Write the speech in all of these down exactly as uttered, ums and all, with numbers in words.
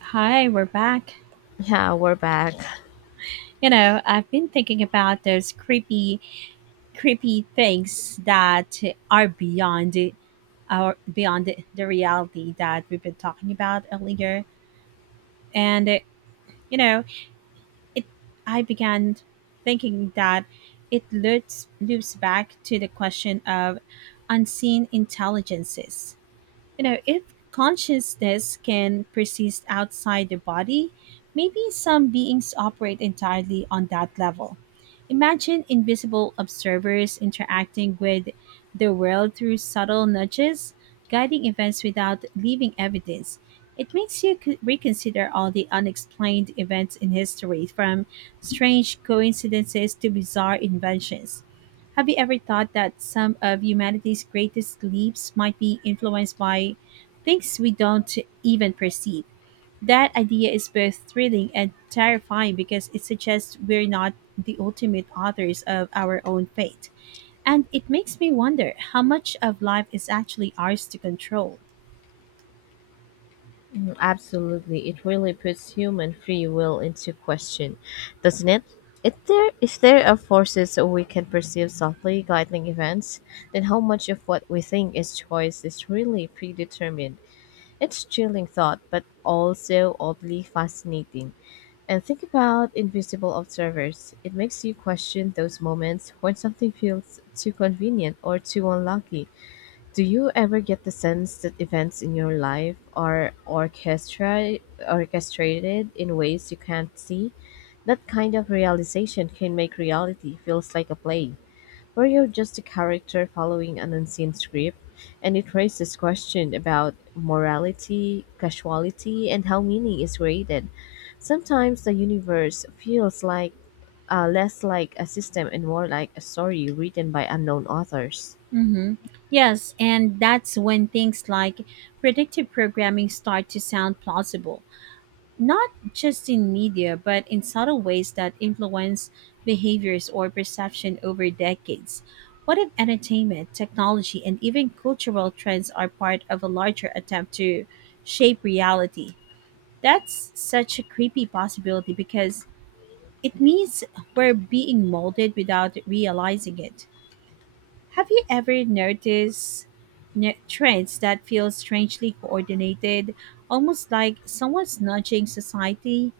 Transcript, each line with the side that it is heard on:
right: Hi, we're back.
left: Yeah, we're back.
right: You know, I've been thinking about those creepy, creepy things that are beyond our beyond the reality that we've been talking about earlier. And uh, you know, it I began thinking that it loops loops back to the question of unseen intelligences. You know, if consciousness can persist outside the body, maybe some beings operate entirely on that level. Imagine invisible observers interacting with the world through subtle nudges, guiding events without leaving evidence. It makes you c- reconsider all the unexplained events in history, from strange coincidences to bizarre inventions. Have you ever thought that some of humanity's greatest leaps might be influenced by things we don't even perceive? That idea is both thrilling and terrifying because it suggests we're not the ultimate authors of our own fate. And it makes me wonder how much of life is actually ours to control.
left: Mm, absolutely. It really puts human free will into question, doesn't it? If there, if there are forces we can perceive softly guiding events, then how much of what we think is choice is really predetermined? It's chilling thought, but also oddly fascinating. And think about invisible observers. It makes you question those moments when something feels too convenient or too unlucky. Do you ever get the sense that events in your life are orchestra- orchestrated in ways you can't see? That kind of realization can make reality feels like a play, where you're just a character following an unseen script, and it raises questions about morality, casuality, and how meaning is created. Sometimes the universe feels like uh, less like a system and more like a story written by unknown authors.
right: Mm-hmm. Yes, and that's when things like predictive programming start to sound plausible. Not just in media, but in subtle ways that influence behaviors or perception over decades. What if entertainment, technology, and even cultural trends are part of a larger attempt to shape reality? That's such a creepy possibility because it means we're being molded without realizing it. Have you ever noticed ne- trends that feel strangely coordinated, almost like someone's nudging society?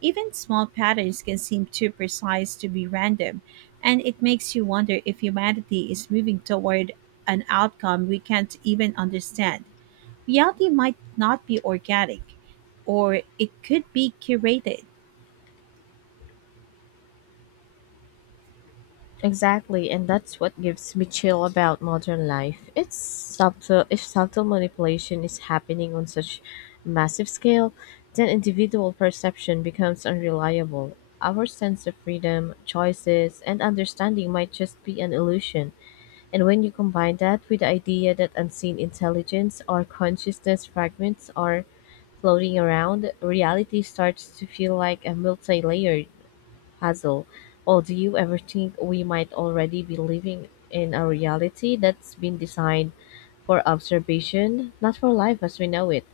right: Even small patterns can seem too precise to be random, and it makes you wonder if humanity is moving toward an outcome we can't even understand. Reality might not be organic, or it could be curated.
left: Exactly, and that's what gives me chill about modern life. It's subtle if subtle manipulation is happening on such massive scale, then individual perception becomes unreliable. Our sense of freedom, choices, and understanding might just be an illusion. And when you combine that with the idea that unseen intelligence or consciousness fragments are floating around, reality starts to feel like a multi-layered Hazel, "Oh, do you ever think we might already be living in a reality that's been designed for observation, not for life as we know it?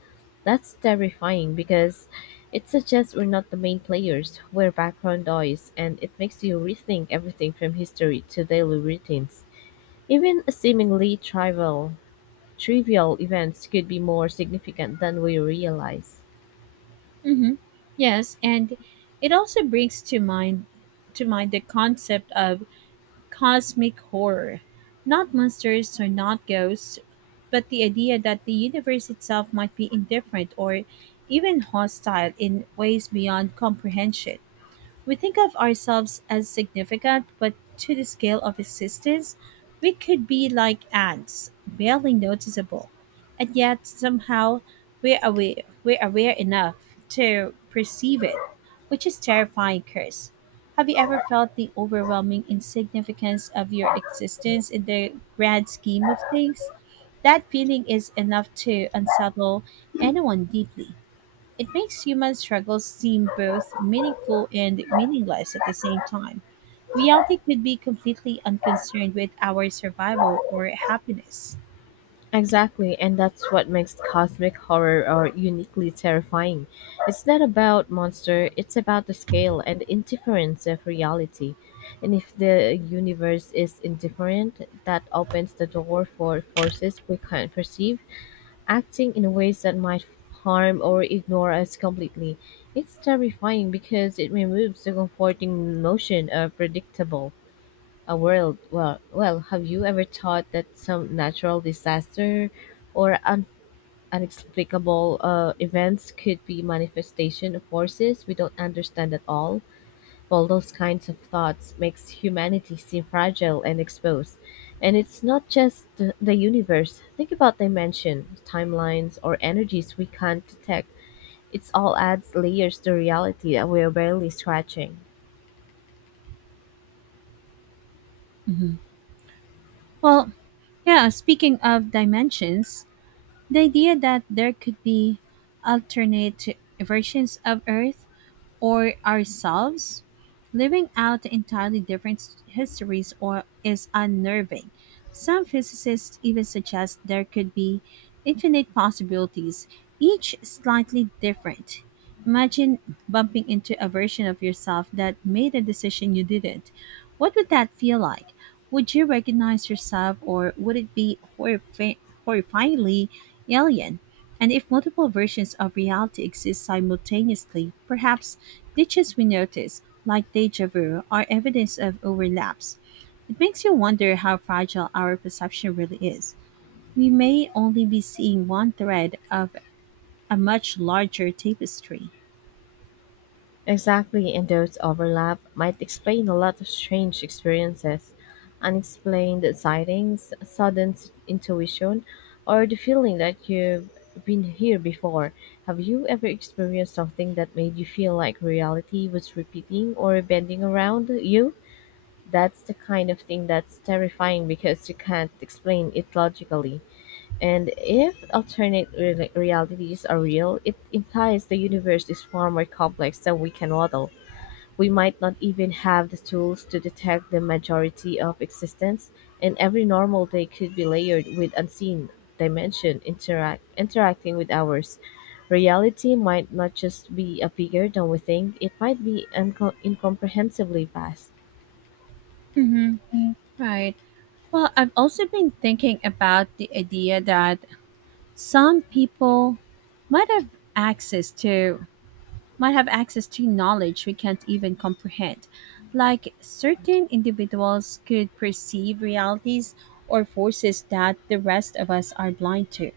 left: That's terrifying because it suggests we're not the main players, we're background noise, and it makes you rethink everything from history to daily routines. Even seemingly trivial, trivial events could be more significant than we realize.
right: Hmm. Yes, and it also brings to mind to mind the concept of cosmic horror. Not monsters or not ghosts, but the idea that the universe itself might be indifferent or even hostile in ways beyond comprehension. We think of ourselves as significant, but to the scale of existence, we could be like ants, barely noticeable. And yet, somehow, we're aware, we're aware enough to perceive it, which is terrifying curse. Have you ever felt the overwhelming insignificance of your existence in the grand scheme of things? That feeling is enough to unsettle anyone deeply. It makes human struggles seem both meaningful and meaningless at the same time. Reality could be completely unconcerned with our survival or happiness.
left: Exactly, and that's what makes cosmic horror or uniquely terrifying. It's not about monster, it's about the scale and indifference of reality. And if the universe is indifferent, that opens the door for forces we can't perceive, acting in ways that might harm or ignore us completely. It's terrifying because it removes the comforting notion of predictable a world. Well, well, have you ever thought that some natural disaster or un- unexplicable uh, events could be manifestation of forces we don't understand at all? Well, those kinds of thoughts makes humanity seem fragile and exposed. And it's not just the, the universe. Think about dimension, timelines, or energies we can't detect. It's all adds layers to reality that we're barely scratching.
right: Hmm. Well, yeah, speaking of dimensions, the idea that there could be alternate versions of Earth or ourselves, living out entirely different s- histories or is unnerving. Some physicists even suggest there could be infinite possibilities, each slightly different. Imagine bumping into a version of yourself that made a decision you didn't. What would that feel like? Would you recognize yourself or would it be horrifi- horrifyingly alien? And if multiple versions of reality exist simultaneously, perhaps glitches we notice, like deja vu, are evidence of overlaps. It makes you wonder how fragile our perception really is. We may only be seeing one thread of a much larger tapestry.
left: Exactly, and those overlap might explain a lot of strange experiences, unexplained sightings, sudden s- intuition, or the feeling that you've been here before. Have you ever experienced something that made you feel like reality was repeating or bending around you? That's the kind of thing that's terrifying because you can't explain it logically. And if alternate re- realities are real, it implies the universe is far more complex than we can model. We might not even have the tools to detect the majority of existence, and every normal day could be layered with unseen dimension interact interacting with ours. Reality might not just be a bigger than we think, it might be uncom incomprehensibly vast.
right: Mm-hmm. Right. Well, I've also been thinking about the idea that some people might have access to might have access to knowledge we can't even comprehend. Like certain individuals could perceive realities or forces that the rest of us are blind to.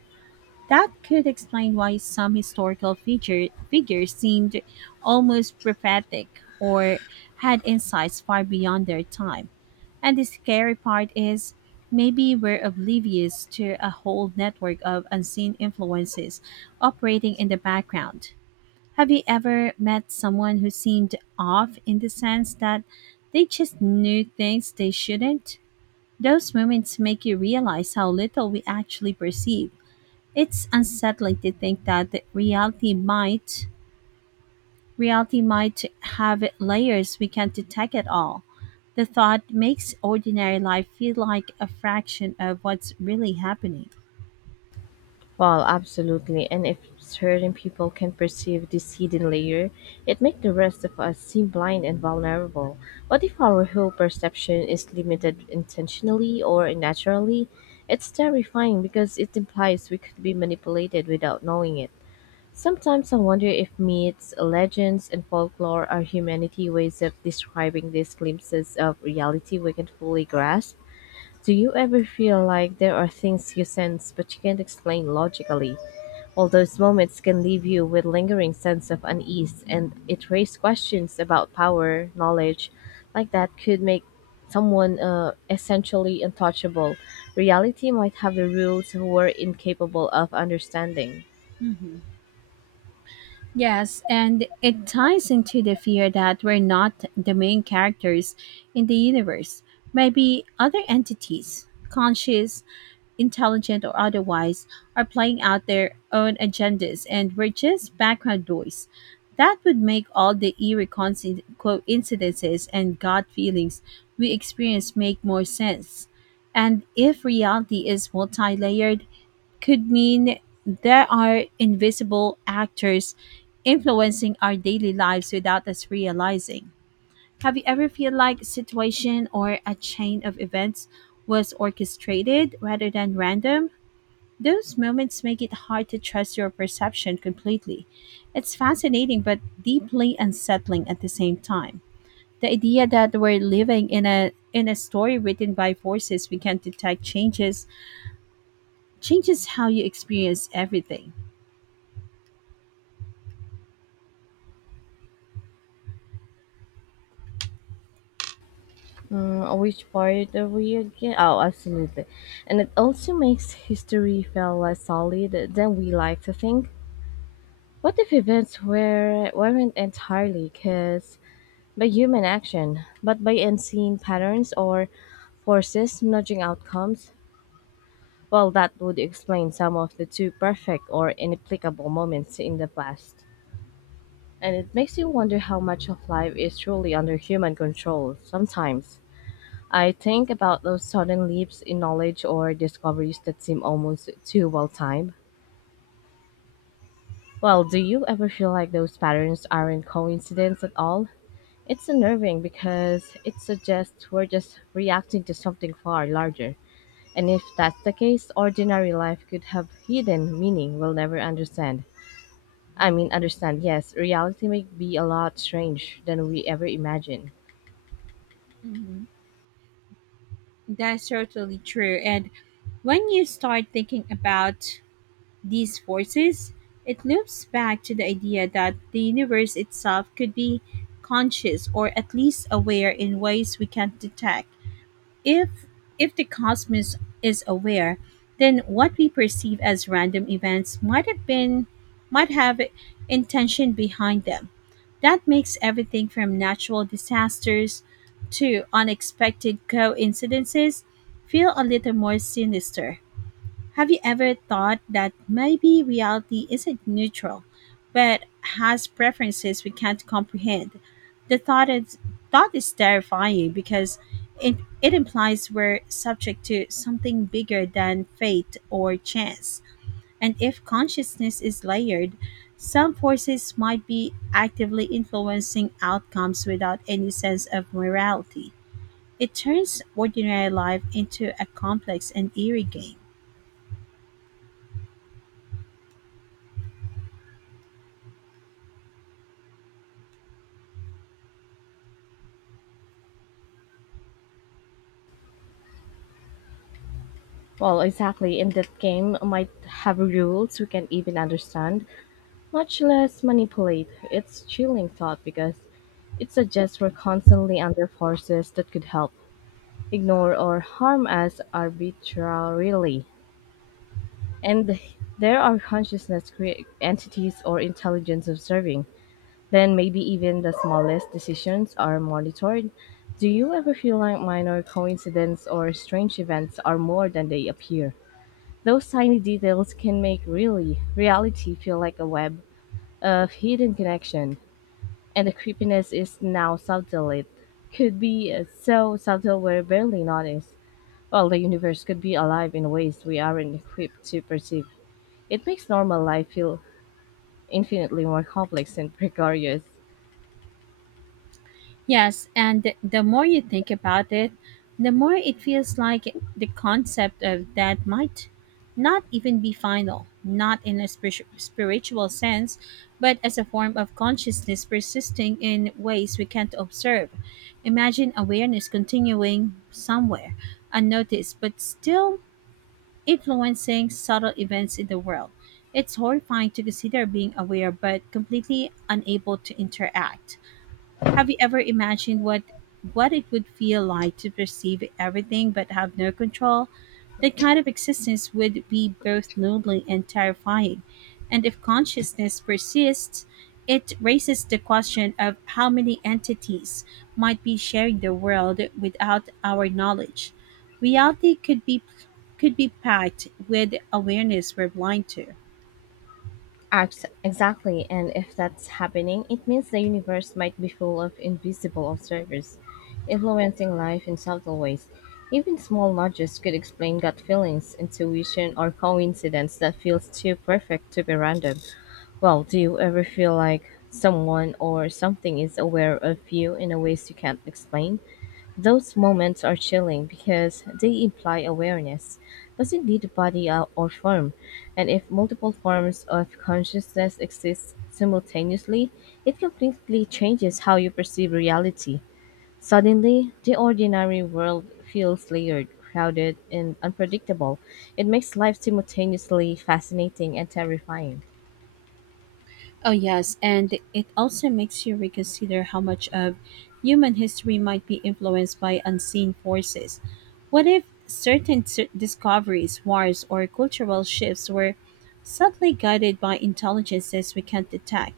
right: That could explain why some historical figure, figures seemed almost prophetic or had insights far beyond their time. And the scary part is maybe we're oblivious to a whole network of unseen influences operating in the background. Have you ever met someone who seemed off in the sense that they just knew things they shouldn't? Those moments make you realize how little we actually perceive. It's unsettling to think that the reality might reality might have layers we can't detect at all. The thought makes ordinary life feel like a fraction of what's really happening.
left: Well, absolutely. And if certain people can perceive this hidden layer, it makes the rest of us seem blind and vulnerable. But if our whole perception is limited intentionally or naturally, it's terrifying because it implies we could be manipulated without knowing it. Sometimes I wonder if myths, legends, and folklore are humanity ways of describing these glimpses of reality we can fully grasp. Do you ever feel like there are things you sense but you can't explain logically? All those moments can leave you with lingering sense of unease, and it raises questions about power, knowledge, like that could make someone uh, essentially untouchable. Reality might have the rules we're incapable of understanding.
right: Mhm. Yes, and it ties into the fear that we're not the main characters in the universe. Maybe other entities, conscious, intelligent, or otherwise, are playing out their own agendas and we're just background noise. That would make all the eerie coinci- coincidences and gut feelings we experience make more sense. And if reality is multi layered, could mean there are invisible actors influencing our daily lives without us realizing. Have you ever feel like a situation or a chain of events was orchestrated rather than random? Those moments make it hard to trust your perception completely. It's fascinating but deeply unsettling at the same time. The idea that we're living in a in a story written by forces we can't detect changes changes how you experience everything.
left: Mm, which part are we again? Oh, absolutely. And it also makes history feel less solid than we like to think. What if events were, weren't entirely because by human action, but by unseen patterns or forces nudging outcomes, well, that would explain some of the too perfect or inapplicable moments in the past. And it makes you wonder how much of life is truly under human control sometimes. I think about those sudden leaps in knowledge or discoveries that seem almost too well timed. Well, do you ever feel like those patterns aren't coincidence at all? It's unnerving because it suggests we're just reacting to something far larger. And if that's the case, ordinary life could have hidden meaning we'll never understand. I mean, understand, yes, reality may be a lot strange than we ever imagined.
right: Mhm. That's totally true. And when you start thinking about these forces, it loops back to the idea that the universe itself could be conscious or at least aware in ways we can't detect. If if the cosmos is aware, then what we perceive as random events might have been might have intention behind them. That makes everything from natural disasters to unexpected coincidences feel a little more sinister. Have you ever thought that maybe reality isn't neutral, but has preferences we can't comprehend? The thought is, thought is terrifying because it, it implies we're subject to something bigger than fate or chance. And if consciousness is layered, some forces might be actively influencing outcomes without any sense of morality. It turns ordinary life into a complex and eerie game.
left: Well, exactly, and that game might have rules we can't even understand, much less manipulate. It's chilling thought because it suggests we're constantly under forces that could help ignore, or harm us arbitrarily, and there are consciousness crea- entities or intelligence observing, then maybe even the smallest decisions are monitored. Do you ever feel like minor coincidences or strange events are more than they appear? Those tiny details can make really reality feel like a web of hidden connection, and the creepiness is now subtle. It could be uh, so subtle we're barely noticed. Well, the universe could be alive in ways we aren't equipped to perceive. It makes normal life feel infinitely more complex and precarious.
right: Yes, and the more you think about it, the more it feels like the concept of that might not even be final, not in a spiritu- spiritual sense, but as a form of consciousness persisting in ways we can't observe. Imagine awareness continuing somewhere, unnoticed, but still influencing subtle events in the world. It's horrifying to consider being aware but completely unable to interact. Have you ever imagined what what it would feel like to perceive everything but have no control? That kind of existence would be both lonely and terrifying. And if consciousness persists, it raises the question of how many entities might be sharing the world without our knowledge. Reality could be could be packed with awareness we're blind to.
left: Act- Exactly, and if that's happening, it means the universe might be full of invisible observers, influencing life in subtle ways. Even small nudges could explain gut feelings, intuition, or coincidence that feels too perfect to be random. Well, do you ever feel like someone or something is aware of you in a ways you can't explain? Those moments are chilling because they imply awareness doesn't need a body or or form, and if multiple forms of consciousness exist simultaneously, it completely changes how you perceive reality. Suddenly, the ordinary world feels layered, crowded, and unpredictable. It makes life simultaneously fascinating and terrifying.
right: Oh, yes, and it also makes you reconsider how much of human history might be influenced by unseen forces. What if certain s- discoveries, wars, or cultural shifts were subtly guided by intelligences we can't detect?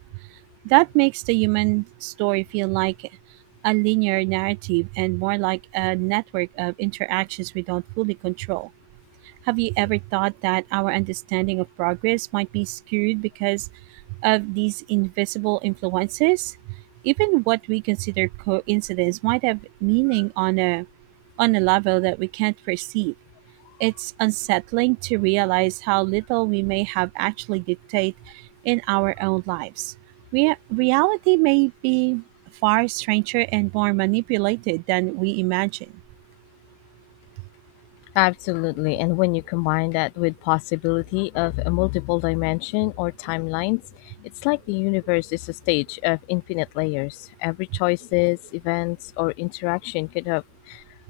right: That makes the human story feel like a linear narrative and more like a network of interactions we don't fully control. Have you ever thought that our understanding of progress might be skewed because of these invisible influences? Even what we consider coincidence might have meaning on a on a level that we can't perceive. It's unsettling to realize how little we may have actually dictate in our own lives. Re- reality may be far stranger and more manipulated than we imagine.
left: Absolutely. And when you combine that with possibility of a multiple dimension or timelines, it's like the universe is a stage of infinite layers. Every choices, events, or interaction could have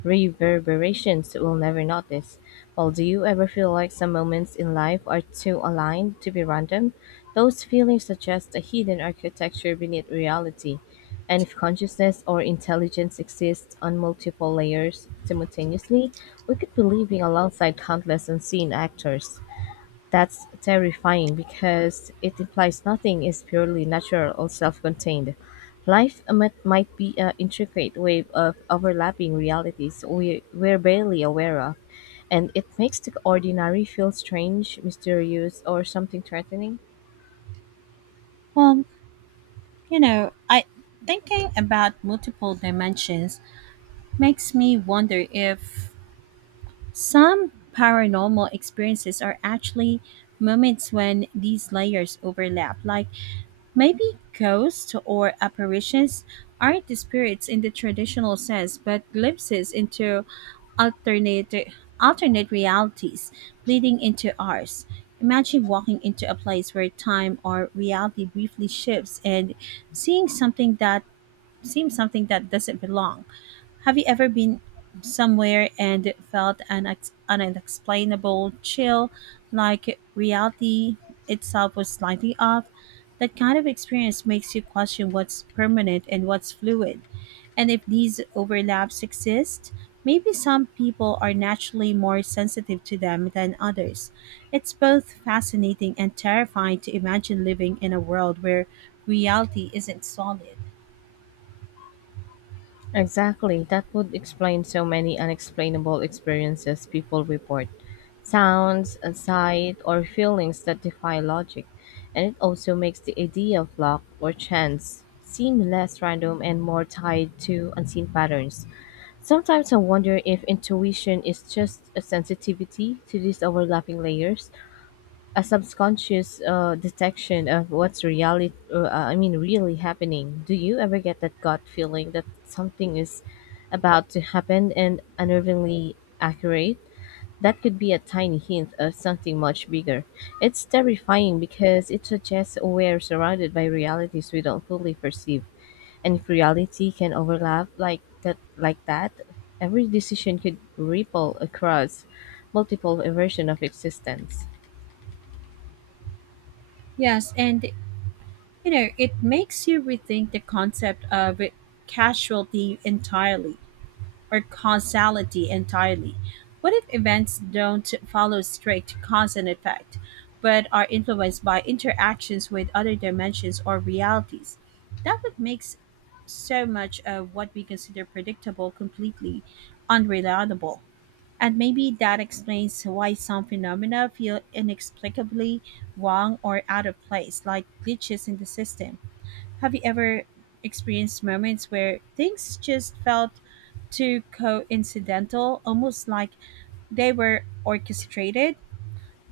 left: reverberations we'll never notice. Well, do you ever feel like some moments in life are too aligned to be random? Those feelings suggest a hidden architecture beneath reality. And if consciousness or intelligence exists on multiple layers simultaneously, we could be living alongside countless unseen actors. That's terrifying because it implies nothing is purely natural or self-contained. Life might, might be an intricate web of overlapping realities we, we're barely aware of, and it makes the ordinary feel strange, mysterious, or something threatening.
right: Well, you know, I thinking about multiple dimensions makes me wonder if some paranormal experiences are actually moments when these layers overlap. Like maybe ghosts or apparitions aren't the spirits in the traditional sense, but glimpses into alternate alternate realities bleeding into ours. Imagine walking into a place where time or reality briefly shifts and seeing something that seems something that doesn't belong. Have you ever been somewhere and felt an, ex- an unexplainable chill, like reality itself was slightly off? That kind of experience makes you question what's permanent and what's fluid. And if these overlaps exist, maybe some people are naturally more sensitive to them than others. It's both fascinating and terrifying to imagine living in a world where reality isn't solid.
left: Exactly. That would explain so many unexplainable experiences people report. Sounds, a sight, or feelings that defy logic. And it also makes the idea of luck or chance seem less random and more tied to unseen patterns. Sometimes I wonder if intuition is just a sensitivity to these overlapping layers, a subconscious uh, detection of what's reality uh, uh, i mean really happening. Do you ever get that gut feeling that something is about to happen and unnervingly accurate? That could be a tiny hint of something much bigger. It's terrifying because it suggests we're surrounded by realities we don't fully perceive, and if reality can overlap like that like that, every decision could ripple across multiple versions of existence.
right: Yes, and you know, it makes you rethink the concept of casualty entirely or causality entirely. What if events don't follow strict cause and effect, but are influenced by interactions with other dimensions or realities? That would make so much of what we consider predictable completely unreliable. And maybe that explains why some phenomena feel inexplicably wrong or out of place, like glitches in the system. Have you ever experienced moments where things just felt too coincidental, almost like they were orchestrated?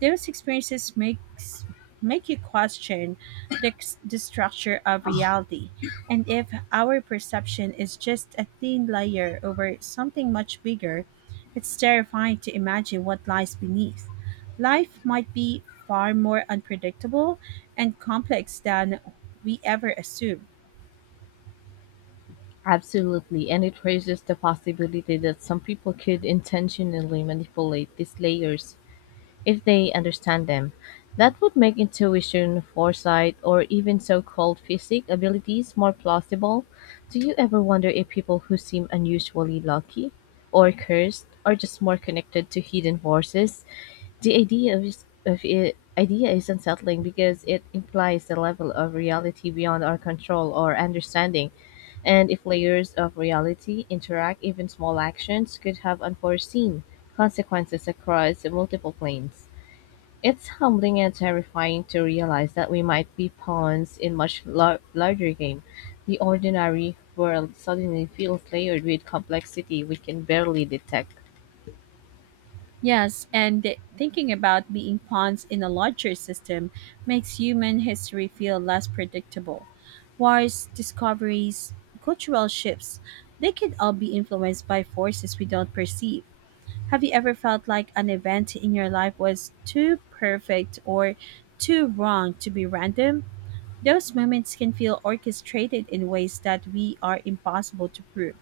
right: Those experiences makes Make you question the, the structure of reality, and if our perception is just a thin layer over something much bigger, it's terrifying to imagine what lies beneath. Life might be far more unpredictable and complex than we ever assume.
left: Absolutely, and it raises the possibility that some people could intentionally manipulate these layers if they understand them. That would make intuition, foresight, or even so called physic abilities more plausible. Do you ever wonder if people who seem unusually lucky or cursed are just more connected to hidden forces? The idea is, of it, idea is unsettling because it implies a level of reality beyond our control or understanding, and if layers of reality interact, even small actions could have unforeseen consequences across multiple planes. It's humbling and terrifying to realize that we might be pawns in much lar- larger game. The ordinary world suddenly feels layered with complexity we can barely detect.
right: Yes, and th- thinking about being pawns in a larger system makes human history feel less predictable. Wars, discoveries, cultural shifts, they could all be influenced by forces we don't perceive. Have you ever felt like an event in your life was too perfect or too wrong to be random? Those moments can feel orchestrated in ways that we are impossible to prove.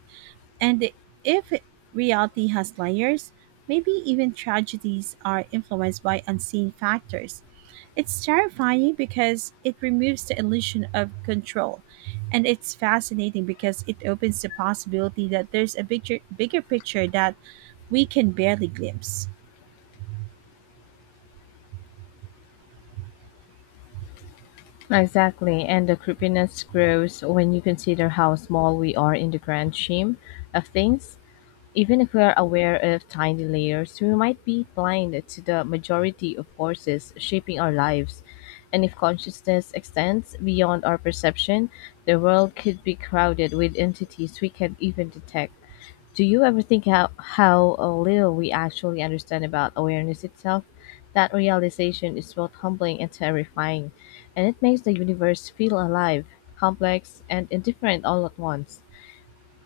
right: And if reality has layers, maybe even tragedies are influenced by unseen factors. It's terrifying because it removes the illusion of control, and it's fascinating because it opens the possibility that there's a bigger, bigger picture that we can barely glimpse.
left: Exactly, and the creepiness grows when you consider how small we are in the grand scheme of things. Even if we are aware of tiny layers, we might be blind to the majority of forces shaping our lives. And if consciousness extends beyond our perception, the world could be crowded with entities we can't even detect. Do you ever think how, how uh, little we actually understand about awareness itself? That realization is both humbling and terrifying, and it makes the universe feel alive, complex, and indifferent all at once.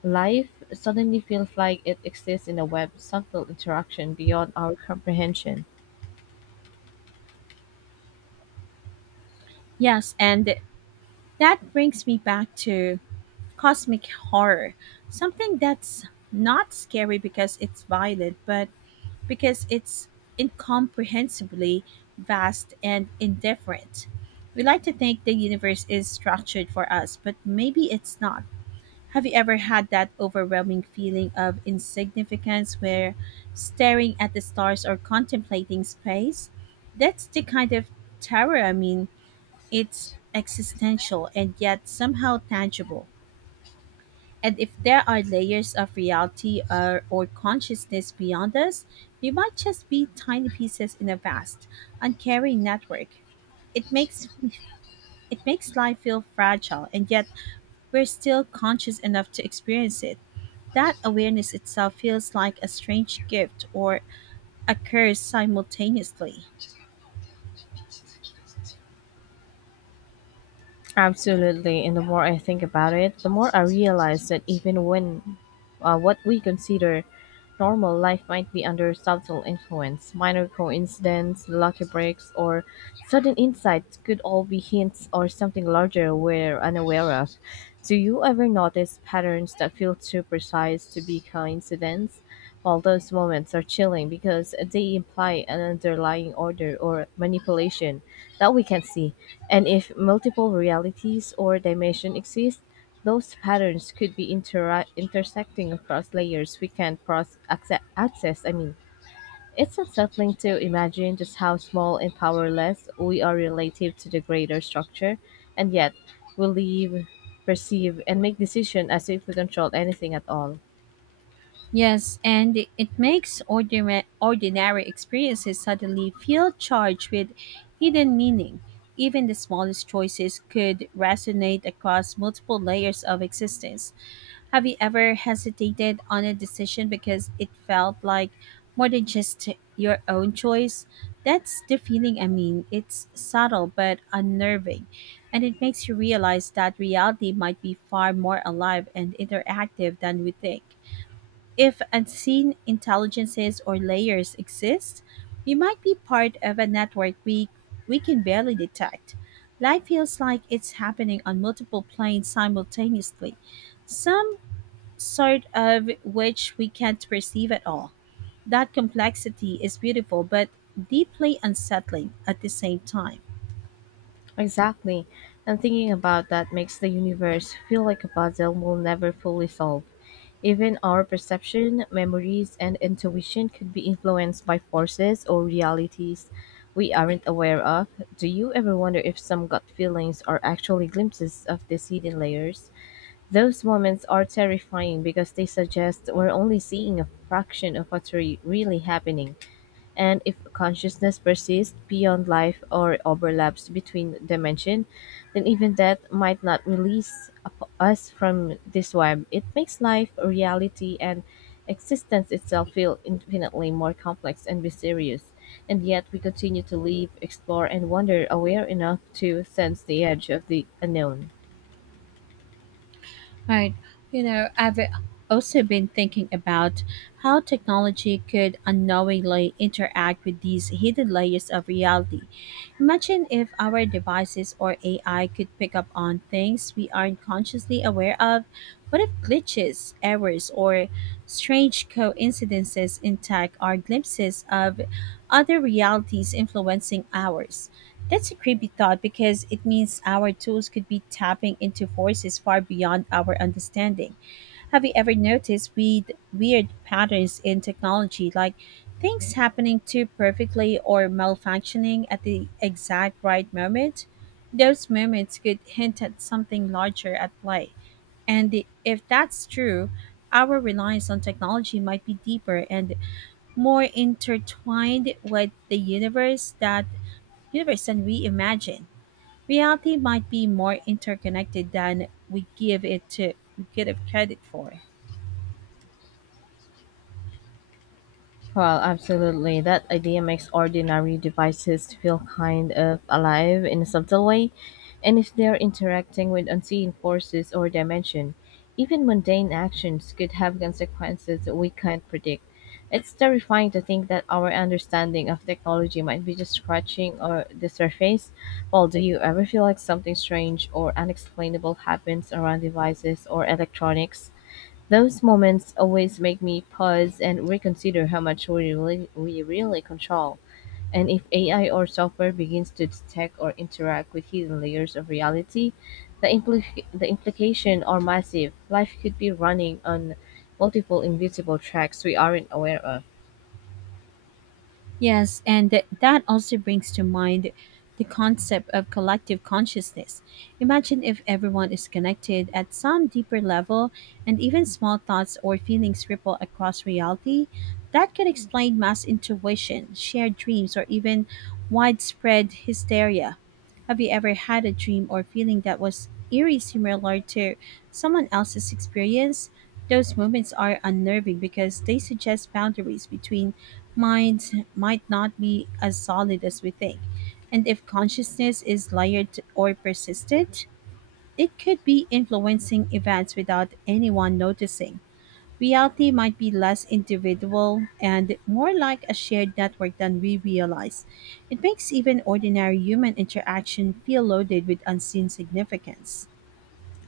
left: Life suddenly feels like it exists in a web of subtle interaction beyond our comprehension.
right: Yes, and that brings me back to cosmic horror, something that's not scary because it's violent, but because it's incomprehensibly vast and indifferent. We like to think the universe is structured for us, but maybe it's not. Have you ever had that overwhelming feeling of insignificance where staring at the stars or contemplating space? That's the kind of terror, I mean, it's existential and yet somehow tangible. And if there are layers of reality or, or consciousness beyond us, we might just be tiny pieces in a vast, uncaring network. It makes it makes life feel fragile, and yet we're still conscious enough to experience it. That awareness itself feels like a strange gift or a curse simultaneously.
left: Absolutely, and the more I think about it, the more I realize that even when uh, what we consider normal life might be under subtle influence. Minor coincidence, lucky breaks, or sudden insights could all be hints or something larger we're unaware of. Do you ever notice patterns that feel too precise to be coincidence? While those moments are chilling because they imply an underlying order or manipulation that we can see. And if multiple realities or dimensions exist, those patterns could be intera- intersecting across layers we can't cross acce- access. I mean, it's unsettling to imagine just how small and powerless we are relative to the greater structure, and yet we live, perceive, and make decisions as if we control anything at all.
right: Yes, and it it makes ordinary, ordinary experiences suddenly feel charged with hidden meaning. Even the smallest choices could resonate across multiple layers of existence. Have you ever hesitated on a decision because it felt like more than just your own choice? That's the feeling I mean. It's subtle but unnerving, and it makes you realize that reality might be far more alive and interactive than we think. If unseen intelligences or layers exist, we might be part of a network we, we can barely detect. Life feels like it's happening on multiple planes simultaneously, some sort of which we can't perceive at all. That complexity is beautiful but deeply unsettling at the same time.
left: Exactly, and thinking about that makes the universe feel like a puzzle we'll never fully solve. Even our perception, memories, and intuition could be influenced by forces or realities we aren't aware of. Do you ever wonder if some gut feelings are actually glimpses of these hidden layers? Those moments are terrifying because they suggest we're only seeing a fraction of what's re- really happening, and if consciousness persists beyond life or overlaps between dimension, then even death might not release up- us from this web. It makes life, reality, and existence itself feel infinitely more complex and mysterious. And yet we continue to live, explore, and wonder, aware enough to sense the edge of the unknown.
right: Right. You know, I've also been thinking about how technology could unknowingly interact with these hidden layers of reality. Imagine if our devices or A I could pick up on things we aren't consciously aware of. What if glitches, errors, or strange coincidences in tech are glimpses of other realities influencing ours? That's a creepy thought because it means our tools could be tapping into forces far beyond our understanding. Have you ever noticed weird, weird patterns in technology, like things happening too perfectly or malfunctioning at the exact right moment? Those moments could hint at something larger at play. And i- if that's true, our reliance on technology might be deeper and more intertwined with the universe that universe than we imagine. Reality might be more interconnected than we give it to we give it credit for.
left: Well, absolutely. That idea makes ordinary devices feel kind of alive in a subtle way, and if they're interacting with unseen forces or dimension, even mundane actions could have consequences that we can't predict. It's terrifying to think that our understanding of technology might be just scratching or the surface. Well, do you ever feel like something strange or unexplainable happens around devices or electronics? Those moments always make me pause and reconsider how much we really, we really control. And if A I or software begins to detect or interact with hidden layers of reality, the, impli- the implications are massive. Life could be running on multiple invisible tracks we aren't aware of.
right: Yes, and th- that also brings to mind the concept of collective consciousness. Imagine if everyone is connected at some deeper level and even small thoughts or feelings ripple across reality. That could explain mass intuition, shared dreams, or even widespread hysteria. Have you ever had a dream or feeling that was eerie similar to someone else's experience? Those moments are unnerving because they suggest boundaries between minds might not be as solid as we think. And if consciousness is layered or persistent, it could be influencing events without anyone noticing. Reality might be less individual and more like a shared network than we realize. It makes even ordinary human interaction feel loaded with unseen significance.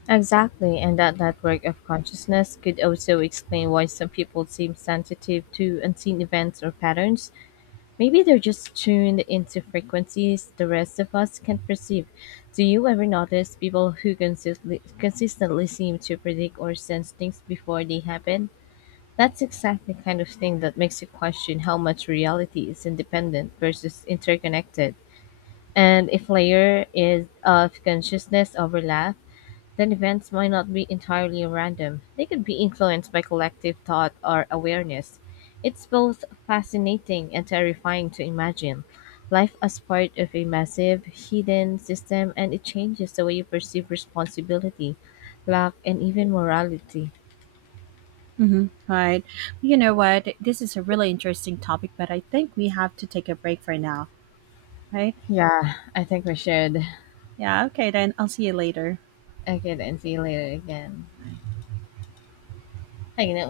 left: Exactly, and that network of consciousness could also explain why some people seem sensitive to unseen events or patterns. Maybe they're just tuned into frequencies the rest of us can't perceive. Do you ever notice people who consistently, consistently seem to predict or sense things before they happen? That's exactly the kind of thing that makes you question how much reality is independent versus interconnected. And if layer is of consciousness overlap, then events might not be entirely random; they could be influenced by collective thought or awareness. It's both fascinating and terrifying to imagine life as part of a massive, hidden system, and it changes the way you perceive responsibility, luck, and even morality.
right: Hmm. Right. You know what? This is a really interesting topic, but I think we have to take a break for now, right?
left: Yeah, I think we should.
right: Yeah, okay, then I'll see you later.
left: Okay, then see you later again. Hanging out